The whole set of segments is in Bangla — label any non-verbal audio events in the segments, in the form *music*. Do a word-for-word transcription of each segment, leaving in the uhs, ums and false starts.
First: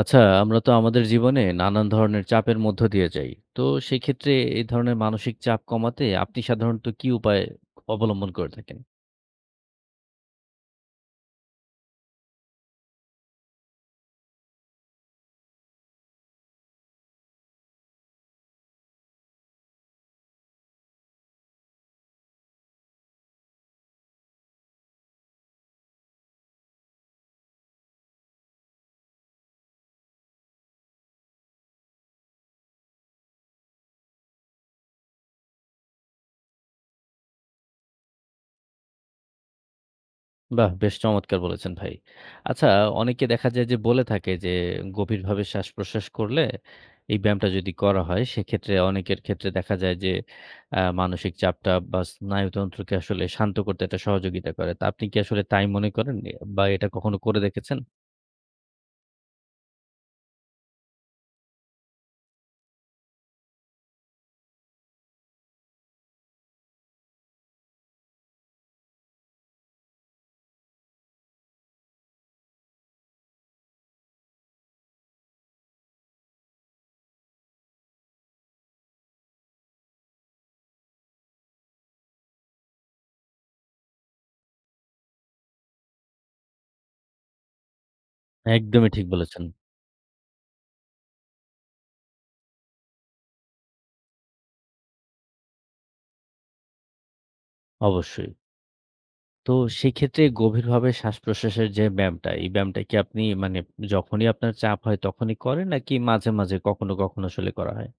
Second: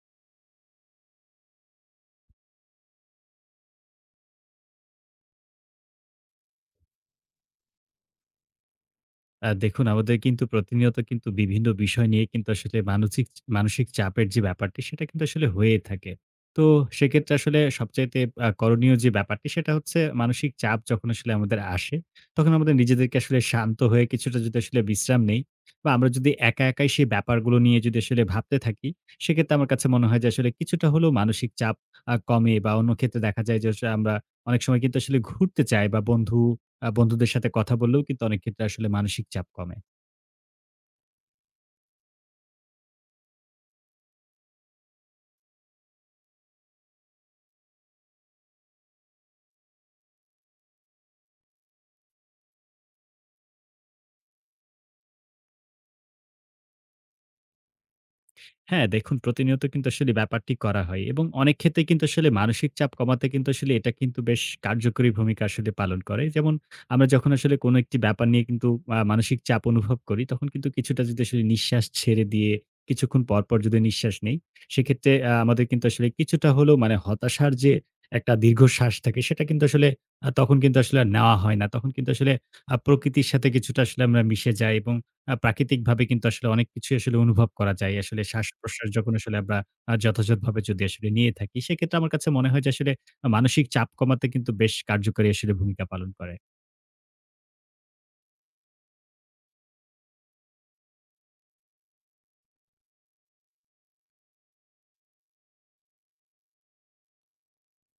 আচ্ছা, আমরা তো আমাদের জীবনে নানান ধরনের চাপের মধ্য দিয়ে যাই। তো সেক্ষেত্রে এই ধরনের মানসিক চাপ কমাতে আপনি সাধারণত কি উপায় অবলম্বন করে থাকেন? আ দেখুন, আমাদের কিন্তু প্রতিনিয়ত কিন্তু বিভিন্ন বিষয় নিয়ে কিন্তু আসলে মানসিক মানসিক চাপের যে ব্যাপারটি সেটা কিন্তু আসলে হয়েই থাকে। তো সেক্ষেত্রে আসলে সবচাইতে আ করণীয় যে ব্যাপারটি সেটা হচ্ছে, মানসিক চাপ যখন আসলে আমাদের আসে, তখন আমাদের নিজেদেরকে আসলে শান্ত হয়ে কিছুটা যদি আসলে বিশ্রাম নেই বা আমরা যদি একা, একাই সেই ব্যাপারগুলো নিয়ে যদি আসলে ভাবতে থাকি, সেক্ষেত্রে আমার কাছে মনে হয় যে আসলে কিছুটা হলেও মানসিক চাপ আ কমে। বা অন্য ক্ষেত্রে দেখা যায় যে আসলে আমরা অনেক সময় কিন্তু আসলে ঘুরতে যাই, বা বন্ধু আ বন্ধুদের সাথে কথা বললেও কিন্তু অনেক ক্ষেত্রে আসলে মানসিক চাপ কমে। বাহ! বেশ চমৎকার বলেছেন ভাই। আচ্ছা, অনেকে দেখা যায় যে বলে থাকে যে গভীরভাবে শ্বাসপ্রশ্বাস করলে এই ব্যায়ামটা যদি করা হয় সেক্ষেত্রে অনেকের ক্ষেত্রে দেখা যায় যে আ মানসিক চাপটা বা স্নায়ুতন্ত্রকে আসলে শান্ত করতে এটা সহযোগিতা করে। তা আপনি কি আসলে তাই মনে করেন? বা এটা কখনো করে দেখেছেন? হ্যাঁ, দেখুন, প্রতিনিয়ত কিন্তু আসলে ব্যাপারটি করা হয় এবং অনেক ক্ষেত্রে কিন্তু আসলে মানসিক চাপ কমাতে কিন্তু আসলে এটা কিন্তু বেশ কার্যকরী ভূমিকা আসলে পালন করে। যেমন, আমরা যখন আসলে কোনো একটি ব্যাপার নিয়ে কিন্তু আ মানসিক চাপ অনুভব করি, তখন কিন্তু কিছুটা যদি আসলে নিঃশ্বাস ছেড়ে দিয়ে কিছুক্ষণ পরপর যদি নিঃশ্বাস নেই, সেক্ষেত্রে আ আমাদের কিন্তু আসলে কিছুটা হলেও, মানে হতাশার যে একটা দীর্ঘশ্বাস থাকে, সেটা কিন্তু আসলে আ তখন কিন্তু আসলে আর নেওয়া হয় না। তখন কিন্তু আসলে আ প্রকৃতির সাথে কিছুটা আসলে আমরা মিশে যাই এবং আ প্রাকৃতিকভাবে কিন্তু আসলে অনেক কিছুই আসলে অনুভব করা যায়। আসলে শ্বাস-প্রশ্বাস একদমই ঠিক যখন আসলে বলেছেন। আমরা আ যথাযথভাবে যদি আসলে নিয়ে থাকি, সেক্ষেত্রে আমার কাছে মনে হয় যে আসলে আ মানসিক চাপ কমাতে কিন্তু বেশ কার্যকরী আসলে ভূমিকা পালন করে। অবশ্যই। তো সেক্ষেত্রে গভীরভাবে শ্বাসপ্রশ্বাসের যে ব্যায়ামটা, এই ব্যায়ামটা কি আপনি মানে যখনই আপনার চাপ হয় তখনই করেন নাকি মাঝে, মাঝে কখনো, কখনো আসলে করা হয়?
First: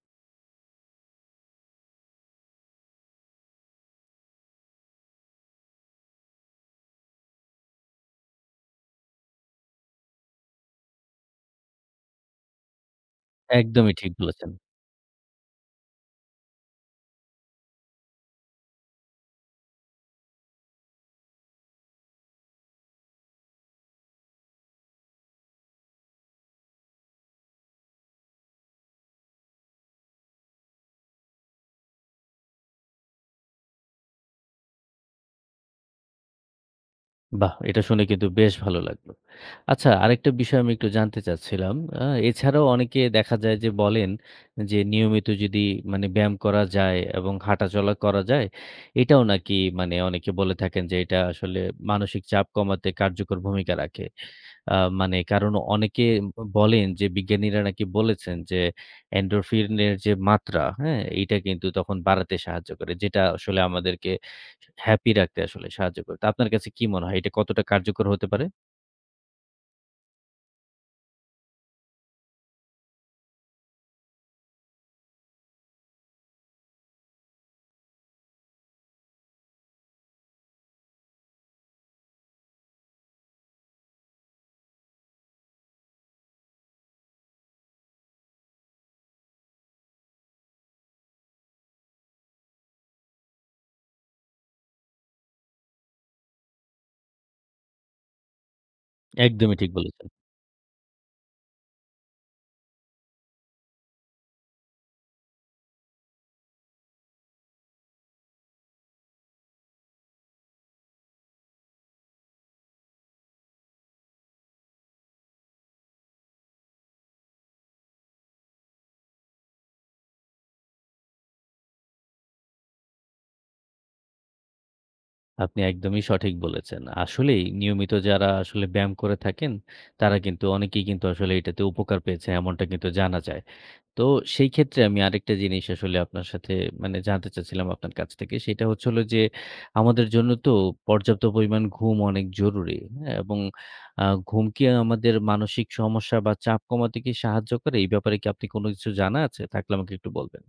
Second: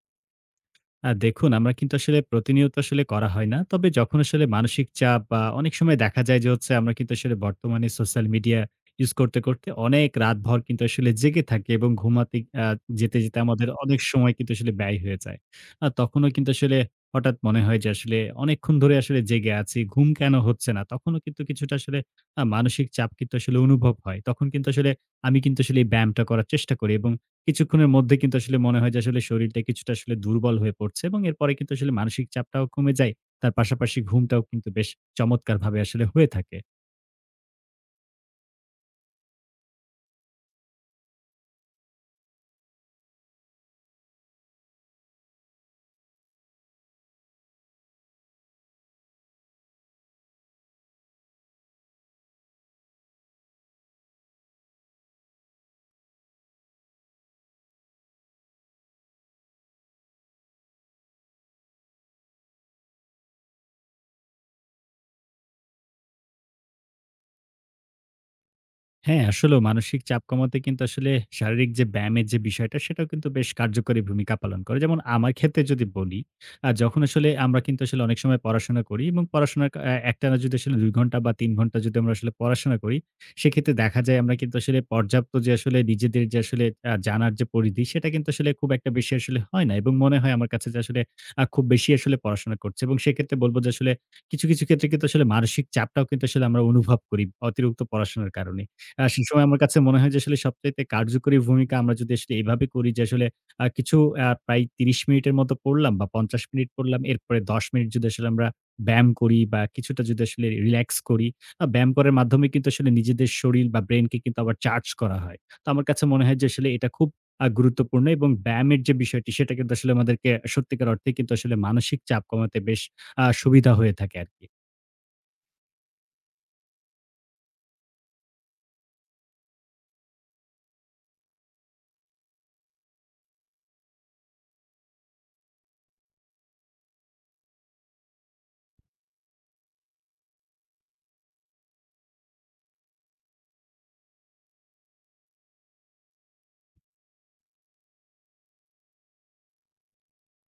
আ দেখুন, আমরা কিন্তু আসলে প্রতিনিয়ত আসলে করা হয় না। তবে যখন আসলে মানসিক চাপ বা অনেক সময় দেখা যায় যে হচ্ছে আমরা কিন্তু আসলে বর্তমানে সোশ্যাল মিডিয়া ইউজ করতে, করতে অনেক রাতভর কিন্তু আসলে জেগে থাকি এবং ঘুমাতে আ যেতে, যেতে আমাদের একদমই অনেক ঠিক সময় বলেছেন। কিন্তু আসলে ব্যয় হয়ে যায়। আ তখনও কিন্তু আসলে হঠাৎ মনে হয় যে আসলে অনেকক্ষণ ধরে আসলে জেগে আছি, ঘুম কেন হচ্ছে না? তখনও কিন্তু কিছুটা আসলে আ মানসিক চাপ কিন্তু আসলে অনুভব হয়। তখন কিন্তু আসলে আমি কিন্তু আসলে এই ব্যায়ামটা করার চেষ্টা করি এবং কিছুক্ষণের মধ্যে কিন্তু আসলে মনে হয় যে আসলে শরীরটা কিছুটা আসলে দুর্বল হয়ে পড়ছে এবং এরপরে কিন্তু আসলে মানসিক চাপটাও কমে যায়। তার পাশাপাশি ঘুমটাও কিন্তু বেশ চমৎকারভাবে আসলে হয়ে থাকে। বাহ! এটা শুনে কিন্তু বেশ ভালো লাগলো। আচ্ছা আরেকটা বিষয় আমি একটু জানতে চাচ্ছিলাম। আ এছাড়াও অনেকে দেখা যায় যে বলেন যে নিয়মিত যদি মানে ব্যায়াম করা যায় এবং হাঁটাচলা করা যায়, এটাও নাকি মানে অনেকে বলে থাকেন যে এটা আসলে মানসিক চাপ কমাতে কার্যকর ভূমিকা রাখে। আ মানে কারণ অনেকে বলেন যে বিজ্ঞানীরা নাকি বলেছেন যে এন্ডোরফিনের যে মাত্রা, হ্যাঁ? এইটা কিন্তু তখন বাড়াতে সাহায্য করে। যেটা আসলে আমাদেরকে হ্যাপি রাখতে আসলে সাহায্য করে। তো আপনার কাছে কি মনে হয় এটা কতটা কার্যকর হতে পারে? হ্যাঁ, আসলেও মানসিক চাপ কমাতে কিন্তু আসলে শারীরিক যে ব্যায়ামের যে বিষয়টা সেটাও কিন্তু বেশ কার্যকরী ভূমিকা পালন করে। যেমন, আমার ক্ষেত্রে যদি বলি, আ যখন আসলে আমরা কিন্তু আসলে অনেক সময় পড়াশোনা করি এবং পড়াশোনার কা অ্যা একটানা যদি আসলে দুই ঘন্টা বা তিন ঘন্টা যদি আমরা আসলে পড়াশোনা করি, সেক্ষেত্রে দেখা যায় আমরা কিন্তু আসলে পর্যাপ্ত, যে আসলে নিজেদের যে আসলে আ জানার যে পরিধি সেটা কিন্তু আসলে খুব একটা বেশি আসলে হয় না এবং মনে হয় আমার কাছে যে আসলে আ খুব বেশি আসলে পড়াশোনা করছি এবং সেক্ষেত্রে বলব যে আসলে কিছু, কিছু ক্ষেত্রে কিন্তু আসলে মানসিক চাপটাও কিন্তু আসলে আমরা অনুভব করি অতিরিক্ত পড়াশোনার কারণে। আ সেসময় একদমই আমার ঠিক কাছে মনে বলেছেন। হয় যে আসলে সবচাইতে কার্যকরী ভূমিকা আমরা যদি আসলে এভাবে করি যে আসলে আ কিছু আ প্রায় ত্রিশ মিনিটের মতো পড়লাম বা পঞ্চাশ মিনিট পড়লাম। এরপরে দশ মিনিট যদি আসলে আমরা ব্যায়াম করি বা কিছুটা যদি আসলে রিল্যাক্স করি। আ ব্যায়াম করার মাধ্যমে কিন্তু আসলে নিজেদের শরীর বা ব্রেইনকে কিন্তু আবার চার্জ করা হয়। তো আমার কাছে মনে হয় যে আসলে এটা খুব আ গুরুত্বপূর্ণ এবং ব্যায়ামের যে বিষয়টি সেটা কিন্তু আসলে আমাদেরকে সত্যিকার অর্থেই কিন্তু আসলে মানসিক চাপ কমাতে বেশ আ সুবিধা হয়ে থাকে আরকি। আপনি একদমই সঠিক বলেছেন। আসলেই নিয়মিত যারা আসলে ব্যায়াম করে থাকেন, তারা কিন্তু অনেকেই কিন্তু আসলে এটাতে উপকার পেয়েছে এমনটা কিন্তু জানা যায়। তো সেই ক্ষেত্রে আমি আরেকটা জিনিস আসলে আপনার সাথে মানে জানতে চাচ্ছিলাম আপনার কাছ থেকে। সেটা হচ্ছে হলো যে আমাদের জন্য তো পর্যাপ্ত পরিমাণ ঘুম অনেক জরুরি। হ্যাঁ? এবং আ ঘুম কি আমাদের মানসিক সমস্যা বা চাপ কমাতে কি সাহায্য করে? এই ব্যাপারে কি আপনি কোনো কিছু জানা আছে? থাকলে আমাকে একটু বলবেন।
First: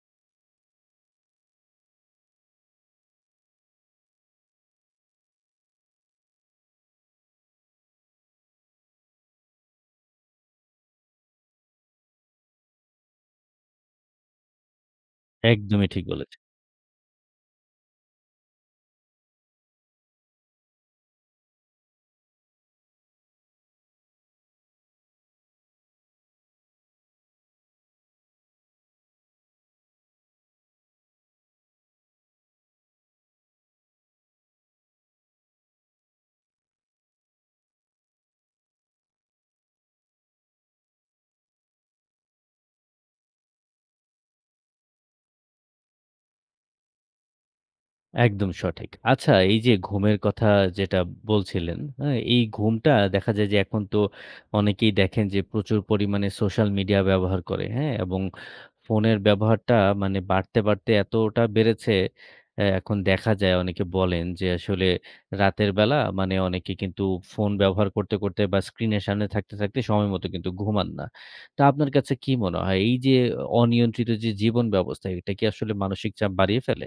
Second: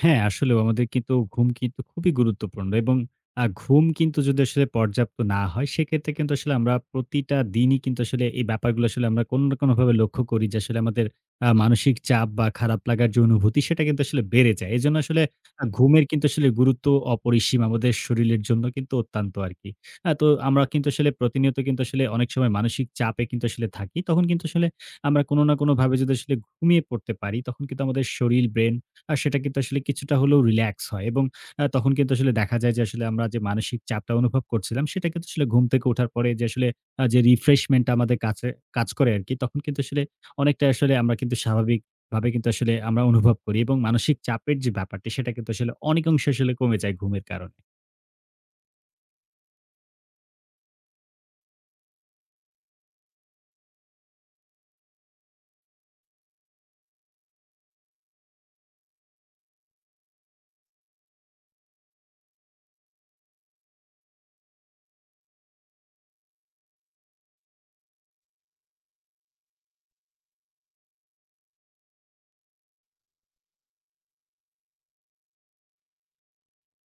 হ্যাঁ, আসলেও আমাদের কিন্তু ঘুম কিন্তু খুবই গুরুত্বপূর্ণ এবং আ ঘুম কিন্তু যদি আসলে পর্যাপ্ত না হয়, সেক্ষেত্রে কিন্তু আসলে আমরা প্রতিটা দিনই কিন্তু আসলে এই ব্যাপারগুলো আসলে আমরা কোনো না কোনোভাবে লক্ষ্য করি যে আসলে আমাদের আ মানসিক চাপ বা খারাপ লাগার যে অনুভূতি, সেটা কিন্তু আসলে বেড়ে যায়। এজন্য আসলে আ একদমই ঠিক ঘুমের কিন্তু বলেছেন। আসলে গুরুত্ব অপরিসীম, আমাদের শরীরের জন্য কিন্তু অত্যন্ত আরকি। আ তো আমরা কিন্তু আসলে প্রতিনিয়ত কিন্তু আসলে অনেক সময় মানসিক চাপে কিন্তু আসলে থাকি। তখন কিন্তু আসলে আমরা কোনো না কোনোভাবে যদি আসলে ঘুমিয়ে পড়তে পারি, তখন কিন্তু আমাদের শরীর, ব্রেন, আ সেটা কিন্তু আসলে কিছুটা হলেও রিল্যাক্স হয় এবং আ তখন কিন্তু আসলে দেখা যায় যে আসলে আমরা যে মানসিক চাপটা অনুভব করছিলাম সেটা কিন্তু আসলে ঘুম থেকে ওঠার পরে যে আসলে আ যে রিফ্রেশমেন্ট টা আমাদের কাছে কাজ করে আরকি, তখন কিন্তু আসলে অনেকটা আসলে আমরা কিন্তু স্বাভাবিকভাবে কিন্তু আসলে আমরা অনুভব করি এবং মানসিক চাপের যে ব্যাপারটি সেটা কিন্তু আসলে অনেকাংশে আসলে কমে যায় ঘুমের কারণে। একদম সঠিক। আচ্ছা এই যে ঘুমের কথা যেটা বলছিলেন, হ্যাঁ? এই ঘুমটা দেখা যায় যে এখন তো অনেকেই দেখেন যে প্রচুর পরিমাণে সোশ্যাল মিডিয়া ব্যবহার করে, হ্যাঁ? এবং ফোনের ব্যবহারটা মানে বাড়তে, বাড়তে এতটা বেড়েছে অ্যা এখন দেখা যায় অনেকে বলেন যে আসলে রাতের বেলা মানে অনেকে কিন্তু ফোন ব্যবহার করতে, করতে বা স্ক্রিনের সামনে থাকতে, থাকতে সময় মতো কিন্তু ঘুমান না। তো আপনার কাছে কি মনে হয় এই যে অনিয়ন্ত্রিত যে জীবন ব্যবস্থা এটা কি আসলে মানসিক চাপ বাড়িয়ে ফেলে?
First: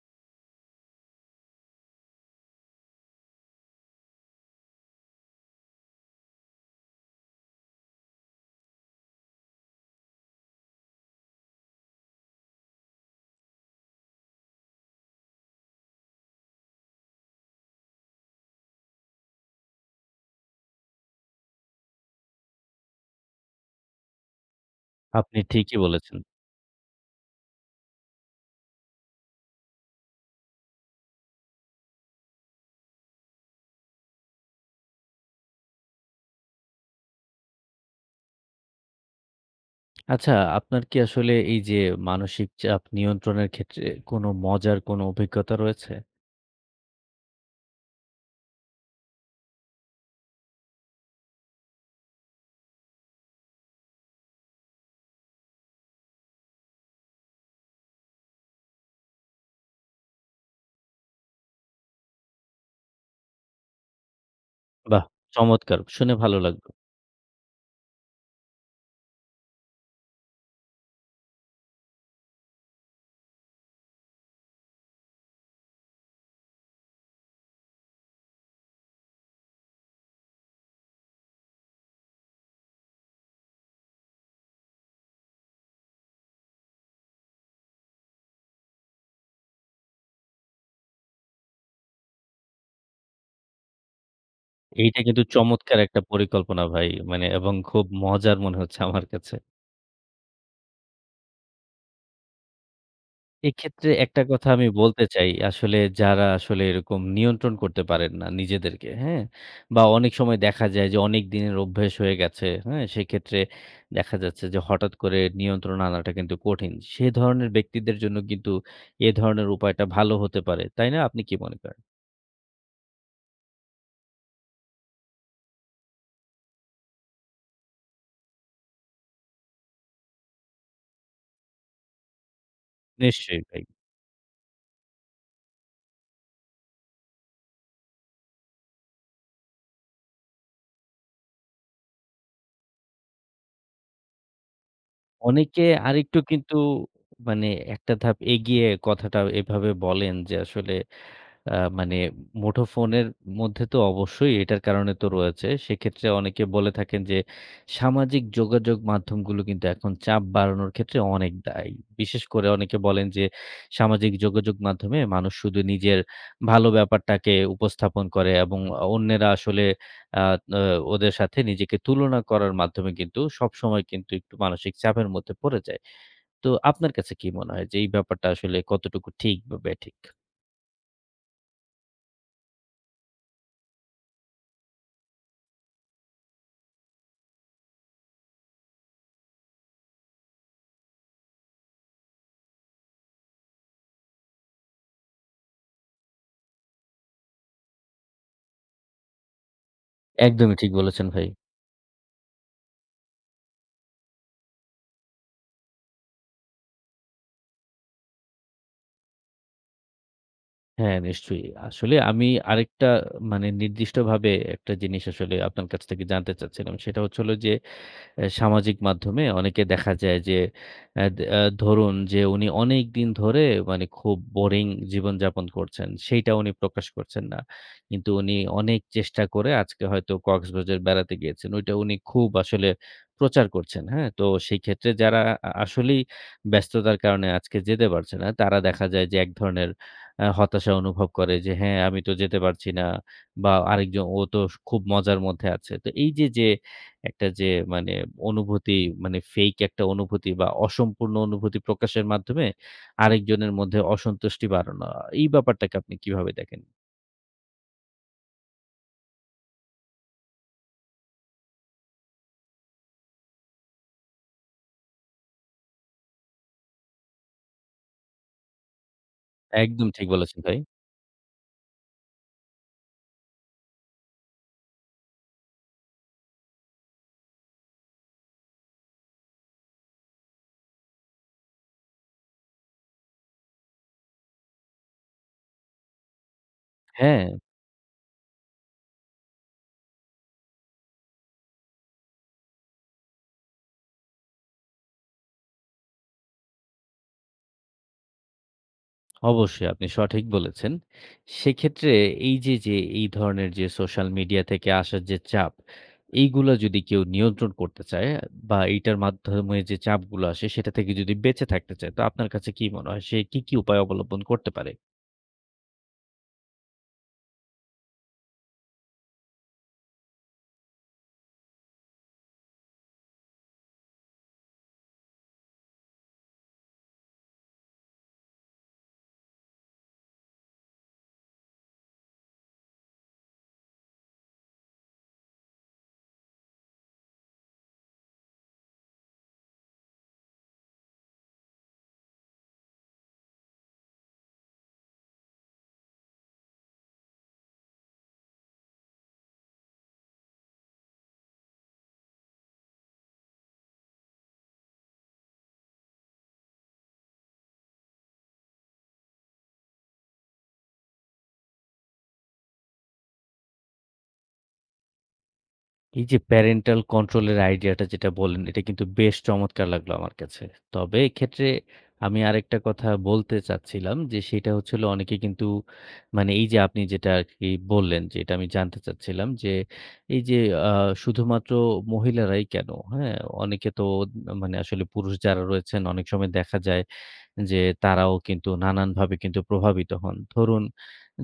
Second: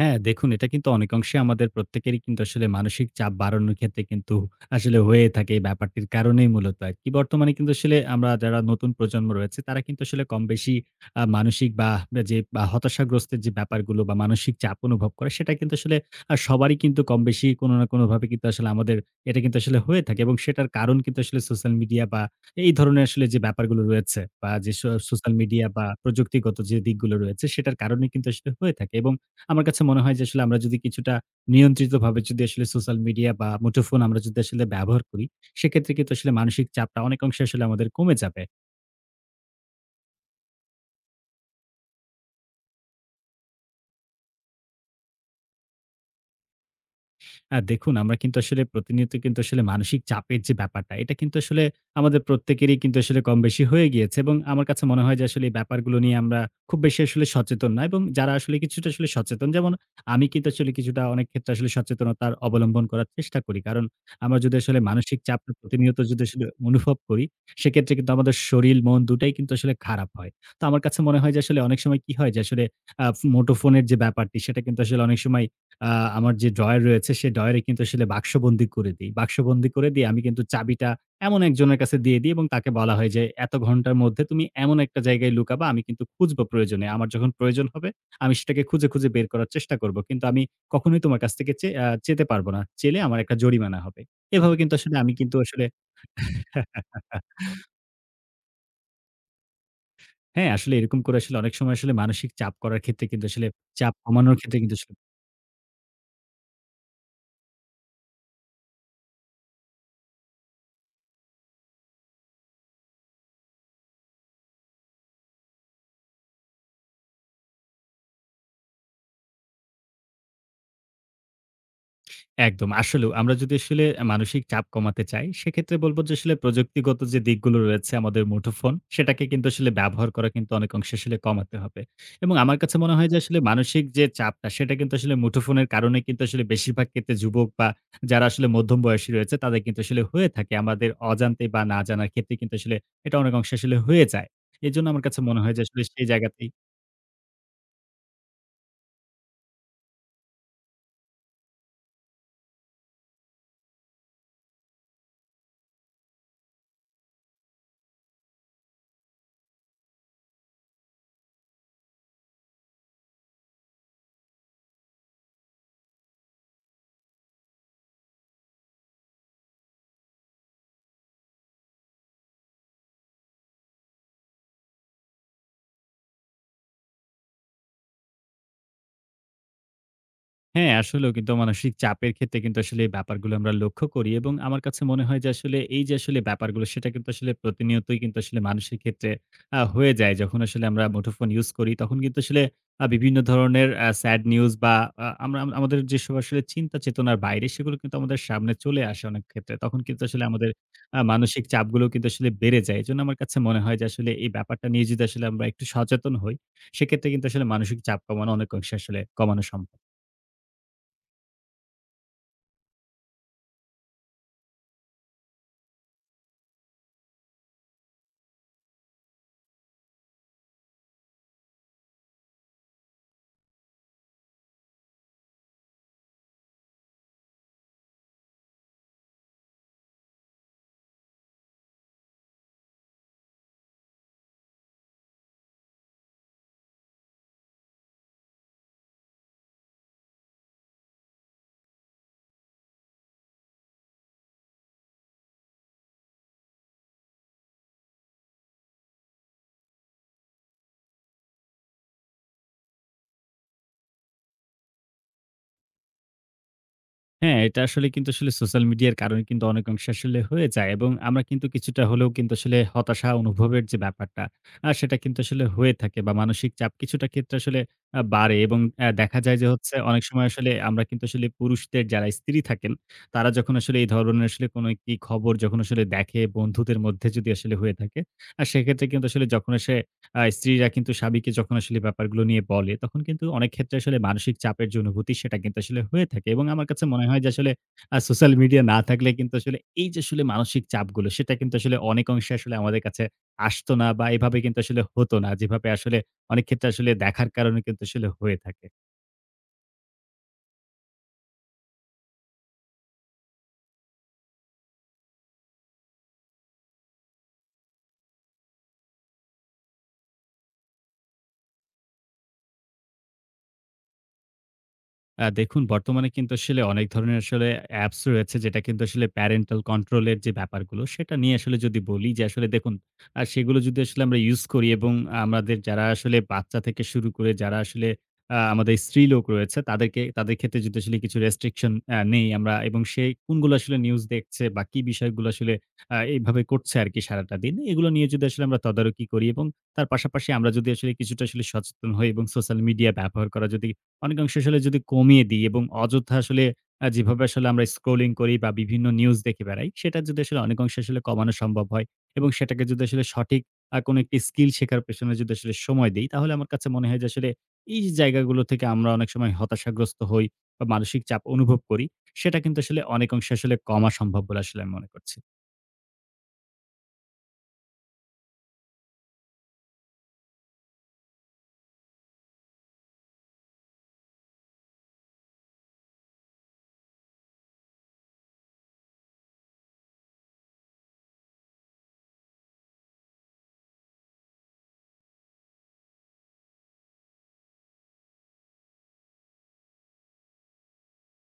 হ্যাঁ, দেখুন, এটা কিন্তু অনেকাংশে আমাদের প্রত্যেকেরই কিন্তু আসলে মানসিক চাপ বাড়ানোর ক্ষেত্রে কিন্তু আসলে হয়ে থাকে এই ব্যাপারটির কারণেই মূলত আরকি। বর্তমানে কিন্তু আসলে আমরা যারা নতুন প্রজন্ম রয়েছে তারা কিন্তু আসলে কমবেশি আ মানসিক বা যে বা হতাশাগ্রস্তের যে ব্যাপারগুলো বা মানসিক চাপ অনুভব করে, সেটা কিন্তু আসলে আ সবারই কিন্তু কমবেশি কোনো না কোনোভাবে কিন্তু আসলে আমাদের এটা কিন্তু আসলে হয়ে থাকে এবং সেটার কারণ কিন্তু আসলে সোশ্যাল মিডিয়া বা এই ধরনের আসলে যে ব্যাপারগুলো রয়েছে, বা যে সো সোশ্যাল আপনি মিডিয়া ঠিকই বা বলেছেন। প্রযুক্তিগত যে দিকগুলো রয়েছে সেটার কারণে কিন্তু আসলে হয়ে থাকে এবং আমার কাছে মনে হয় যে আসলে আমরা যদি কিছুটা নিয়ন্ত্রিতভাবে যদি আসলে সোশ্যাল মিডিয়া বা মুঠোফোন আমরা যদি আসলে ব্যবহার করি, সেক্ষেত্রে কিন্তু আসলে মানসিক চাপটা অনেক অংশে আসলে আমাদের কমে যাবে। আচ্ছা, আপনার কি আসলে এই যে মানসিক চাপ নিয়ন্ত্রণের ক্ষেত্রে কোনো মজার কোনো অভিজ্ঞতা রয়েছে? আ দেখুন, আমরা কিন্তু আসলে প্রতিনিয়ত কিন্তু আসলে মানসিক চাপের যে ব্যাপারটা, এটা কিন্তু আসলে আমাদের প্রত্যেকেরই কিন্তু আসলে কমবেশি হয়ে গিয়েছে এবং আমার কাছে মনে হয় যে আসলে এই ব্যাপারগুলো নিয়ে আমরা খুব বেশি আসলে সচেতন না, এবং যারা আসলে কিছুটা আসলে সচেতন, যেমন আমি কিন্তু আসলে কিছুটা অনেক ক্ষেত্রে আসলে সচেতনতার অবলম্বন করার চেষ্টা করি। কারণ আমরা যদি আসলে বাহ! মানসিক চাপটা চমৎকার! প্রতিনিয়ত শুনে যদি ভালো আসলে লাগলো। অনুভব করি, সেক্ষেত্রে কিন্তু আমাদের শরীর, মন দুটাই কিন্তু আসলে খারাপ হয়। তো আমার কাছে মনে হয় যে আসলে অনেক সময় কি হয় যে আসলে আ মুঠোফোনের যে ব্যাপারটি সেটা কিন্তু আসলে অনেক সময় আ আমার যে ড্রয়ার রয়েছে সে ড্রয়ারে কিন্তু আসলে বাক্সবন্দী করে দেই। বাক্সবন্দী করে দিয়ে আমি কিন্তু চাবিটা এমন একজনের কাছে দিয়ে দিই এবং তাকে বলা হয় যে, "এত ঘন্টার মধ্যে তুমি এমন একটা জায়গায় লুকাবা, আমি কিন্তু খুঁজব প্রয়োজনে। আমার যখন প্রয়োজন হবে আমি সেটাকে খুঁজে, খুঁজে বের করার চেষ্টা করব। কিন্তু আমি কখনোই তোমার কাছ থেকে চে আ চেতে পারব না। চেলে আমার একটা জরিমানা হবে।" এভাবে কিন্তু আসলে এইটা আমি কিন্তু কিন্তু আসলে চমৎকার একটা পরিকল্পনা ভাই। *laughs* মানে এবং খুব মজার মনে হচ্ছে আমার কাছে। হ্যাঁ, আসলে এরকম করে আসলে অনেক সময় আসলে মানসিক চাপ করার ক্ষেত্রে কিন্তু আসলে এক্ষেত্রে চাপ একটা কমানোর কথা ক্ষেত্রে আমি কিন্তু আসলে। বলতে চাই। আসলে যারা আসলে এরকম নিয়ন্ত্রণ করতে পারেন না নিজেদেরকে, হ্যাঁ? বা অনেক সময় দেখা যায় যে অনেক দিনের অভ্যাস হয়ে গেছে, হ্যাঁ? সেক্ষেত্রে দেখা যাচ্ছে যে হঠাৎ করে নিয়ন্ত্রণ আনাটা কিন্তু কঠিন। সে ধরনের ব্যক্তিদের জন্য কিন্তু এ ধরনের উপায়টা ভালো হতে পারে। তাই না? আপনি কি মনে করেন? একদম। আসলেও আমরা যদি আসলে মানসিক চাপ কমাতে চাই, সেক্ষেত্রে বলব যে আসলে প্রযুক্তিগত যে দিকগুলো রয়েছে আমাদের মুঠোফোন, সেটাকে কিন্তু আসলে ব্যবহার করা কিন্তু অনেক অংশে আসলে কমাতে হবে। এবং আমার কাছে মনে হয় যে আসলে নিশ্চয়ই ভাই। মানসিক যে চাপটা, সেটা কিন্তু আসলে মুঠোফোনের কারণে কিন্তু আসলে বেশিরভাগ ক্ষেত্রে যুবক বা যারা আসলে মধ্যম বয়সী রয়েছে, তাদের কিন্তু আসলে হয়ে থাকে। আমাদের অজান্তে বা না জানার ক্ষেত্রে কিন্তু আসলে এটা অনেক অংশে আসলে হয়ে যায়। এজন্য আমার কাছে মনে হয় যে অনেকে আসলে সেই আরেকটু জায়গাতে। কিন্তু মানে একটা ধাপ এগিয়ে কথাটা এভাবে বলেন যে আসলে আ মানে মুঠোফোনের মধ্যে তো অবশ্যই এটার কারণে তো রয়েছে। সেক্ষেত্রে অনেকে বলে থাকেন যে, সামাজিক যোগাযোগ মাধ্যমগুলো কিন্তু এখন চাপ বাড়ানোর ক্ষেত্রে অনেক দায়ী। বিশেষ করে অনেকে বলেন যে, সামাজিক যোগাযোগ মাধ্যমে মানুষ শুধু নিজের ভালো ব্যাপারটাকে উপস্থাপন করে এবং অন্যেরা আসলে আ আ ওদের সাথে নিজেকে তুলনা করার মাধ্যমে কিন্তু সবসময় কিন্তু একটু মানসিক চাপের মধ্যে পড়ে যায়। তো আপনার কাছে কি মনে হয় যে, এই ব্যাপারটা আসলে কতটুকু ঠিক বা ব্যাঠিক? হ্যাঁ, আসলেও কিন্তু মানসিক চাপের ক্ষেত্রে কিন্তু আসলে এই ব্যাপারগুলো আমরা লক্ষ্য করি এবং আমার কাছে মনে হয় যে আসলে এই যে আসলে ব্যাপারগুলো সেটা কিন্তু আসলে প্রতিনিয়তই কিন্তু আসলে মানুষের ক্ষেত্রে আ হয়ে যায়। যখন আসলে আমরা মুঠোফোন ইউজ করি তখন কিন্তু আসলে আ বিভিন্ন ধরনের আ স্যাড নিউজ বা আ আমরা আম- আমাদের যেসব আসলে চিন্তা চেতনার বাইরে সেগুলো কিন্তু আমাদের সামনে চলে আসে অনেক ক্ষেত্রে। তখন কিন্তু আসলে আমাদের একদমই ঠিক আ বলেছেন ভাই। মানসিক চাপগুলো কিন্তু আসলে বেড়ে যায়। এজন্য আমার কাছে মনে হয় যে আসলে এই ব্যাপারটা নিয়ে যদি আসলে আমরা একটু সচেতন হই, সেক্ষেত্রে কিন্তু আসলে মানসিক চাপ কমানো অনেক অংশে আসলে কমানো সম্ভব। হ্যাঁ, নিশ্চয়ই। আসলে আমি আরেকটা মানে নির্দিষ্টভাবে একটা জিনিস আসলে আপনার কাছ থেকে জানতে চাচ্ছিলাম। সেটা হচ্ছে হলো যে এ সামাজিক মাধ্যমে অনেকে দেখা যায় যে এ দে আ ধরুন যে উনি অনেকদিন ধরে মানে খুব বোরিং জীবনযাপন করছেন। সেইটা উনি প্রকাশ করছেন না। কিন্তু উনি অনেক চেষ্টা করে আজকে হয়তো কক্সবাজার বেড়াতে গিয়েছেন। ওইটা উনি খুব আসলে প্রচার করছেন, হ্যাঁ? তো সেই ক্ষেত্রে যারা আ আসলেই ব্যস্ততার কারণে আজকে যেতে পারছে না, তারা দেখা যায় যে এক ধরনের আ হতাশা অনুভব করে যে, "হ্যাঁ, আমি তো যেতে পারছি না" বা আরেকজন, "ও তো স খুব মজার মধ্যে আছে।" তো এই যে, যে একটা যে মানে অনুভূতি মানে ফেক একটা অনুভূতি বা অসম্পূর্ণ অনুভূতি প্রকাশের মাধ্যমে আরেকজনের মধ্যে অসন্তুষ্টি বাড়ানো। এই ব্যাপারটাকে আপনি কিভাবে দেখেন? হ্যাঁ, এটা আসলে কিন্তু আসলে সোশ্যাল মিডিয়ার কারণে কিন্তু অনেক অংশে আসলে হয়ে যায় এবং আমরা কিন্তু কিছুটা হলেও কিন্তু আসলে হতাশা অনুভবের যে ব্যাপারটা, আ সেটা কিন্তু আসলে হয়ে থাকে বা মানসিক চাপ কিছুটা ক্ষেত্রে আসলে আ বাড়ে এবং অ্যা দেখা যায় যে হচ্ছে একদম অনেক ঠিক সময় বলেছেন আসলে ভাই। আমরা কিন্তু আসলে পুরুষদের যারা স্ত্রী থাকেন, তারা যখন আসলে এই ধরনের আসলে কোনো একটি খবর যখন আসলে দেখে, বন্ধুদের মধ্যে যদি আসলে হয়ে থাকে, আ সেক্ষেত্রে কিন্তু আসলে যখন আসে আ স্ত্রীরা কিন্তু স্বামীকে যখন আসলে ব্যাপারগুলো নিয়ে বলে, তখন কিন্তু অনেক ক্ষেত্রে আসলে মানসিক চাপের যে অনুভূতি সেটা কিন্তু আসলে হয়ে থাকে এবং আমার কাছে মনে হয় হ্যাঁ, যে আসলে আ সোশ্যাল মিডিয়া না থাকলে কিন্তু আসলে এই যে আসলে মানসিক চাপগুলো সেটা কিন্তু আসলে অনেক অংশে আসলে আমাদের কাছে আসতো না, বা এভাবে কিন্তু আসলে হতো না, যেভাবে আসলে অনেক ক্ষেত্রে আসলে দেখার কারণে কিন্তু আসলে হয়ে থাকে। অবশ্যই আপনি সঠিক বলেছেন। সেক্ষেত্রে এই যে, যে এই ধরনের যে সোশ্যাল মিডিয়া থেকে আসার যে চাপ, এইগুলা যদি কেউ নিয়ন্ত্রণ করতে চায় বা এইটার মাধ্যমে যে চাপগুলো আসে সেটা থেকে যদি বেঁচে থাকতে চায়, তো আপনার কাছে কি মনে হয় সে কি, কি উপায় অবলম্বন করতে পারে? আ দেখুন, বর্তমানে কিন্তু আসলে অনেক ধরনের আসলে অ্যাপস রয়েছে যেটা কিন্তু আসলে প্যারেন্টাল কন্ট্রোল এর যে ব্যাপারগুলো সেটা নিয়ে আসলে যদি বলি যে আসলে, দেখুন, আ সেগুলো যদি আসলে আমরা ইউজ করি এবং আমাদের যারা আসলে বাচ্চা থেকে শুরু করে যারা আসলে আ আমাদের স্ত্রীলোক রয়েছে তাদেরকে, তাদের ক্ষেত্রে যদি আসলে কিছু রেস্ট্রিকশন আ নেই আমরা, এবং সে কোনগুলো আসলে নিউজ দেখছে বা কি বিষয়গুলো আসলে আ এইভাবে করছে আরকি সারাটা দিন, এগুলো নিয়ে যদি আসলে আমরা তদারকি করি এবং তার পাশাপাশি আমরা যদি আসলে কিছুটা আসলে সচেতন হই এবং সোশ্যাল মিডিয়া ব্যবহার করা যদি অনেকাংশে আসলে যদি কমিয়ে দিই এবং অযথা আসলে আ যেভাবে আসলে আমরা স্ক্রলিং করি বা বিভিন্ন নিউজ দেখে বেড়াই, সেটা যদি আসলে অনেকাংশে আসলে কমানো সম্ভব হয় এবং সেটাকে যদি আসলে সঠিক আ কোনো একটি স্কিল শেখার পেছনে যদি আসলে সময় দেই, তাহলে আমার কাছে মনে হয় যে আসলে এই যে জায়গাগুলো থেকে আমরা অনেক সময় হতাশাগ্রস্ত হই বা মানসিক চাপ অনুভব করি, সেটা কিন্তু আসলে অনেকাংশে আসলে কমা সম্ভব বলে আসলে আমি মনে করছি। এই যে প্যারেন্টাল কন্ট্রোল এর আইডিয়াটা যেটা বললেন, এটা কিন্তু বেশ চমৎকার লাগলো আমার কাছে। তবে এক্ষেত্রে আমি আরেকটা কথা বলতে চাচ্ছিলাম যে, সেটা হচ্ছে হলো অনেকে কিন্তু মানে এই যে আপনি যেটা আরকি বললেন যে, এটা আমি জানতে চাচ্ছিলাম যে, এই যে আ শুধুমাত্র মহিলারাই কেন, হ্যাঁ? অনেকে তো মানে আসলে পুরুষ যারা রয়েছেন অনেক সময় দেখা যায় যে তারাও কিন্তু নানানভাবে কিন্তু প্রভাবিত হন। ধরুন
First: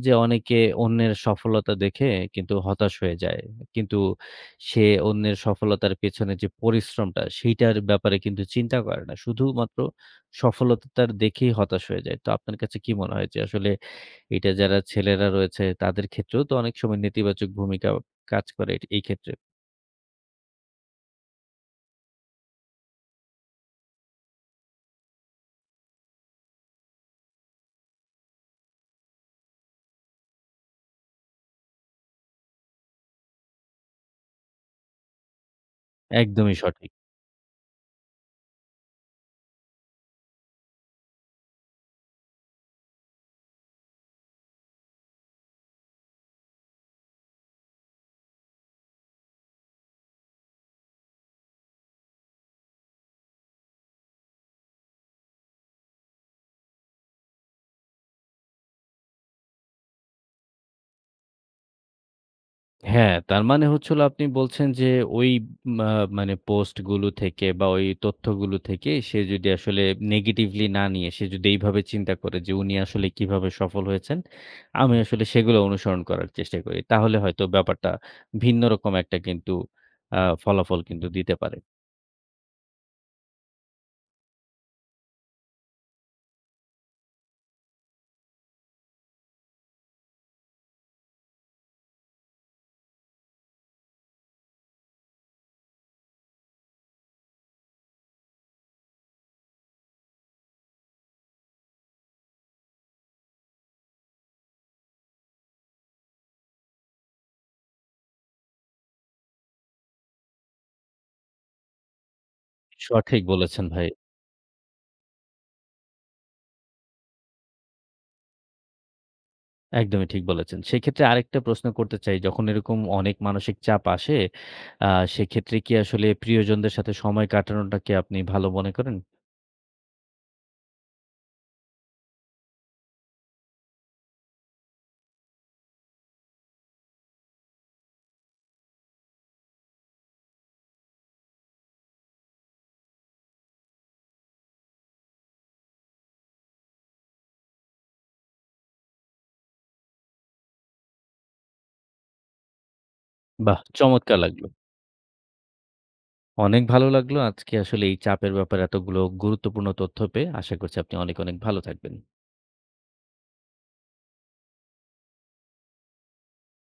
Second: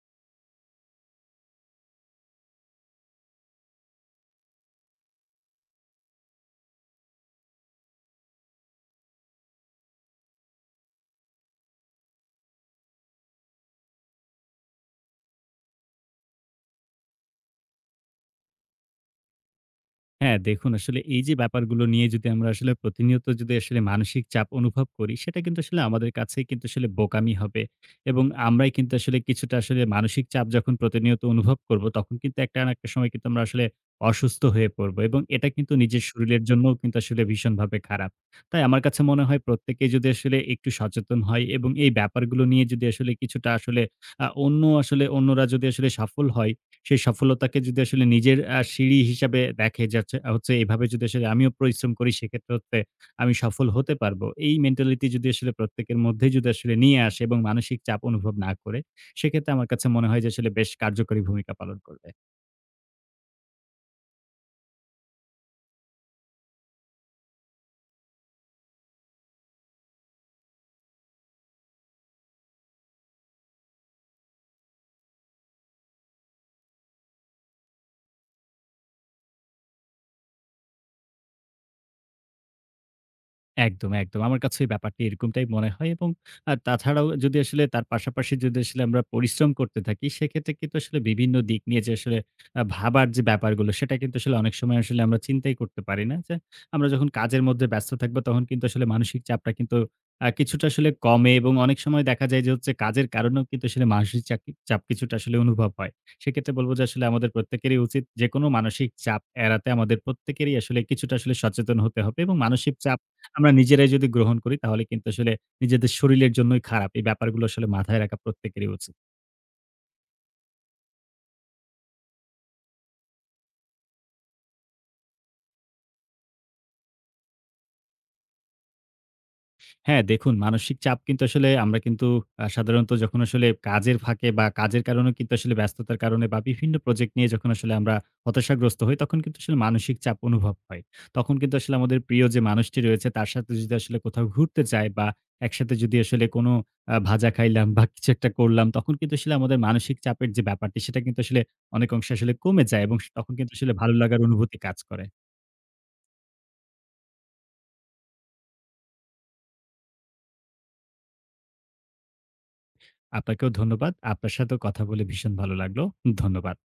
যে অনেকে অন্যের সফলতা দেখে কিন্তু হতাশ হয়ে যায়। কিন্তু সে অন্যের সফলতার পেছনে যে পরিশ্রমটা সেইটার ব্যাপারে কিন্তু চিন্তা করে না। শুধুমাত্র সফলতার দেখেই হতাশ হয়ে যায়। তো আপনার কাছে কি মনে হয় যে আসলে এটা যারা ছেলেরা রয়েছে তাদের ক্ষেত্রেও তো অনেক সময় নেতিবাচক ভূমিকা কাজ করে এট এই ক্ষেত্রে? হ্যাঁ, দেখুন, আসলে এই যে ব্যাপারগুলো নিয়ে যদি আমরা আসলে প্রতিনিয়ত যদি আসলে মানসিক চাপ অনুভব করি, সেটা কিন্তু আসলে আমাদের কাছেই কিন্তু আসলে বোকামি হবে এবং আমরাই কিন্তু আসলে কিছুটা আসলে মানসিক চাপ যখন প্রতিনিয়ত অনুভব করব, তখন কিন্তু একটা না একটা সময় কিন্তু আমরা আসলে অসুস্থ হয়ে পড়ব এবং এটা কিন্তু নিজের শরীরের একদমই জন্যও সঠিক। কিন্তু আসলে ভীষণভাবে খারাপ। তাই আমার কাছে মনে হয় প্রত্যেকেই যদি আসলে একটু সচেতন হয় এবং এই ব্যাপারগুলো নিয়ে যদি আসলে কিছুটা আসলে আ অন্য আসলে অন্যরা যদি আসলে সফল হয়, সেই সফলতাকে যদি আসলে নিজের আ সিঁড়ি হিসাবে দেখে যে আচ্ছা হচ্ছে এভাবে যদি আসলে আমিও পরিশ্রম করি, সেক্ষেত্রে হচ্ছে আমি সফল হতে পারবো। এই মেন্টালিটি যদি আসলে প্রত্যেকের মধ্যেই যদি আসলে নিয়ে আসে এবং মানসিক চাপ অনুভব না করে, সেক্ষেত্রে আমার কাছে মনে হয় যে আসলে বেশ কার্যকরী ভূমিকা পালন করবে। হ্যাঁ, তার মানে হচ্ছে হলো আপনি বলছেন যে ওই মা মানে পোস্ট গুলো থেকে বা ওই তথ্যগুলো থেকে সে যদি আসলে নেগেটিভলি না নিয়ে সে যদি এইভাবে চিন্তা করে যে উনি আসলে কিভাবে সফল হয়েছেন, আমি আসলে সেগুলো অনুসরণ করার চেষ্টা করি। তাহলে হয়তো ব্যাপারটা ভিন্ন রকম একটা কিন্তু আ ফলাফল কিন্তু দিতে পারে। একদম, একদম। আমার কাছেও ব্যাপারটি এরকমটাই মনে হয় এবং আ তাছাড়াও যদি আসলে তার পাশাপাশি যদি আসলে আমরা পরিশ্রম করতে থাকি, সেক্ষেত্রে কিন্তু আসলে বিভিন্ন দিক নিয়ে যে আসলে আ ভাবার যে ব্যাপারগুলো, সেটা কিন্তু আসলে অনেক সময় আসলে আমরা চিন্তাই করতে পারি না। যে, আমরা যখন কাজের মধ্যে ব্যস্ত থাকবো, তখন কিন্তু আসলে মানসিক চাপটা কিন্তু আ কিছুটা আসলে কমে এবং অনেক সময় দেখা যায় যে হচ্ছে কাজের কারণেও কিন্তু আসলে মানসিক চাকি চাপ কিছুটা আসলে অনুভব হয়। সেক্ষেত্রে বলব যে আসলে আমাদের প্রত্যেকেরই উচিত যেকোনো মানসিক চাপ এড়াতে আমাদের প্রত্যেকেরই আসলে কিছুটা আসলে সচেতন হতে হবে এবং মানসিক চাপ সঠিক আমরা বলেছেন ভাই। নিজেরাই যদি গ্রহণ করি তাহলে কিন্তু আসলে নিজেদের শরীরের জন্যই খারাপ। এই ব্যাপারগুলো আসলে মাথায় রাখা প্রত্যেকেরই উচিত। একদমই ঠিক বলেছেন। সেক্ষেত্রে আরেকটা প্রশ্ন করতে চাই, যখন এরকম অনেক মানসিক চাপ আসে, আ সেক্ষেত্রে কি আসলে প্রিয়জনদের সাথে সময় কাটানোটাকে আপনি ভালো মনে করেন? হ্যাঁ, দেখুন, মানসিক চাপ কিন্তু আসলে আমরা কিন্তু আ সাধারণত যখন আসলে কাজের ফাঁকে বা কাজের কারণেও কিন্তু আসলে ব্যস্ততার কারণে বা বিভিন্ন প্রজেক্ট নিয়ে যখন আসলে আমরা হতাশাগ্রস্ত হই, তখন কিন্তু আসলে মানসিক চাপ অনুভব হয়। তখন কিন্তু আসলে আমাদের প্রিয় যে মানুষটি রয়েছে তার সাথে যদি আসলে কোথাও ঘুরতে যাই বা একসাথে যদি আসলে কোনো আ ভাজা খাইলাম বা কিছু একটা করলাম, তখন কিন্তু আসলে আমাদের মানসিক চাপের যে ব্যাপারটি সেটা কিন্তু আসলে অনেক অংশে আসলে কমে যায় এবং তখন কিন্তু বাহ! আসলে ভালো চমৎকার লাগার লাগলো। অনুভূতি কাজ করে। অনেক ভালো লাগলো আজকে আসলে এই চাপের ব্যাপারে এতগুলো গুরুত্বপূর্ণ তথ্য পেয়ে। আশা করছি আপনি অনেক, অনেক ভালো থাকবেন। আপনাকেও ধন্যবাদ। আপনার সাথেও কথা বলে ভীষণ ভালো লাগলো। ধন্যবাদ।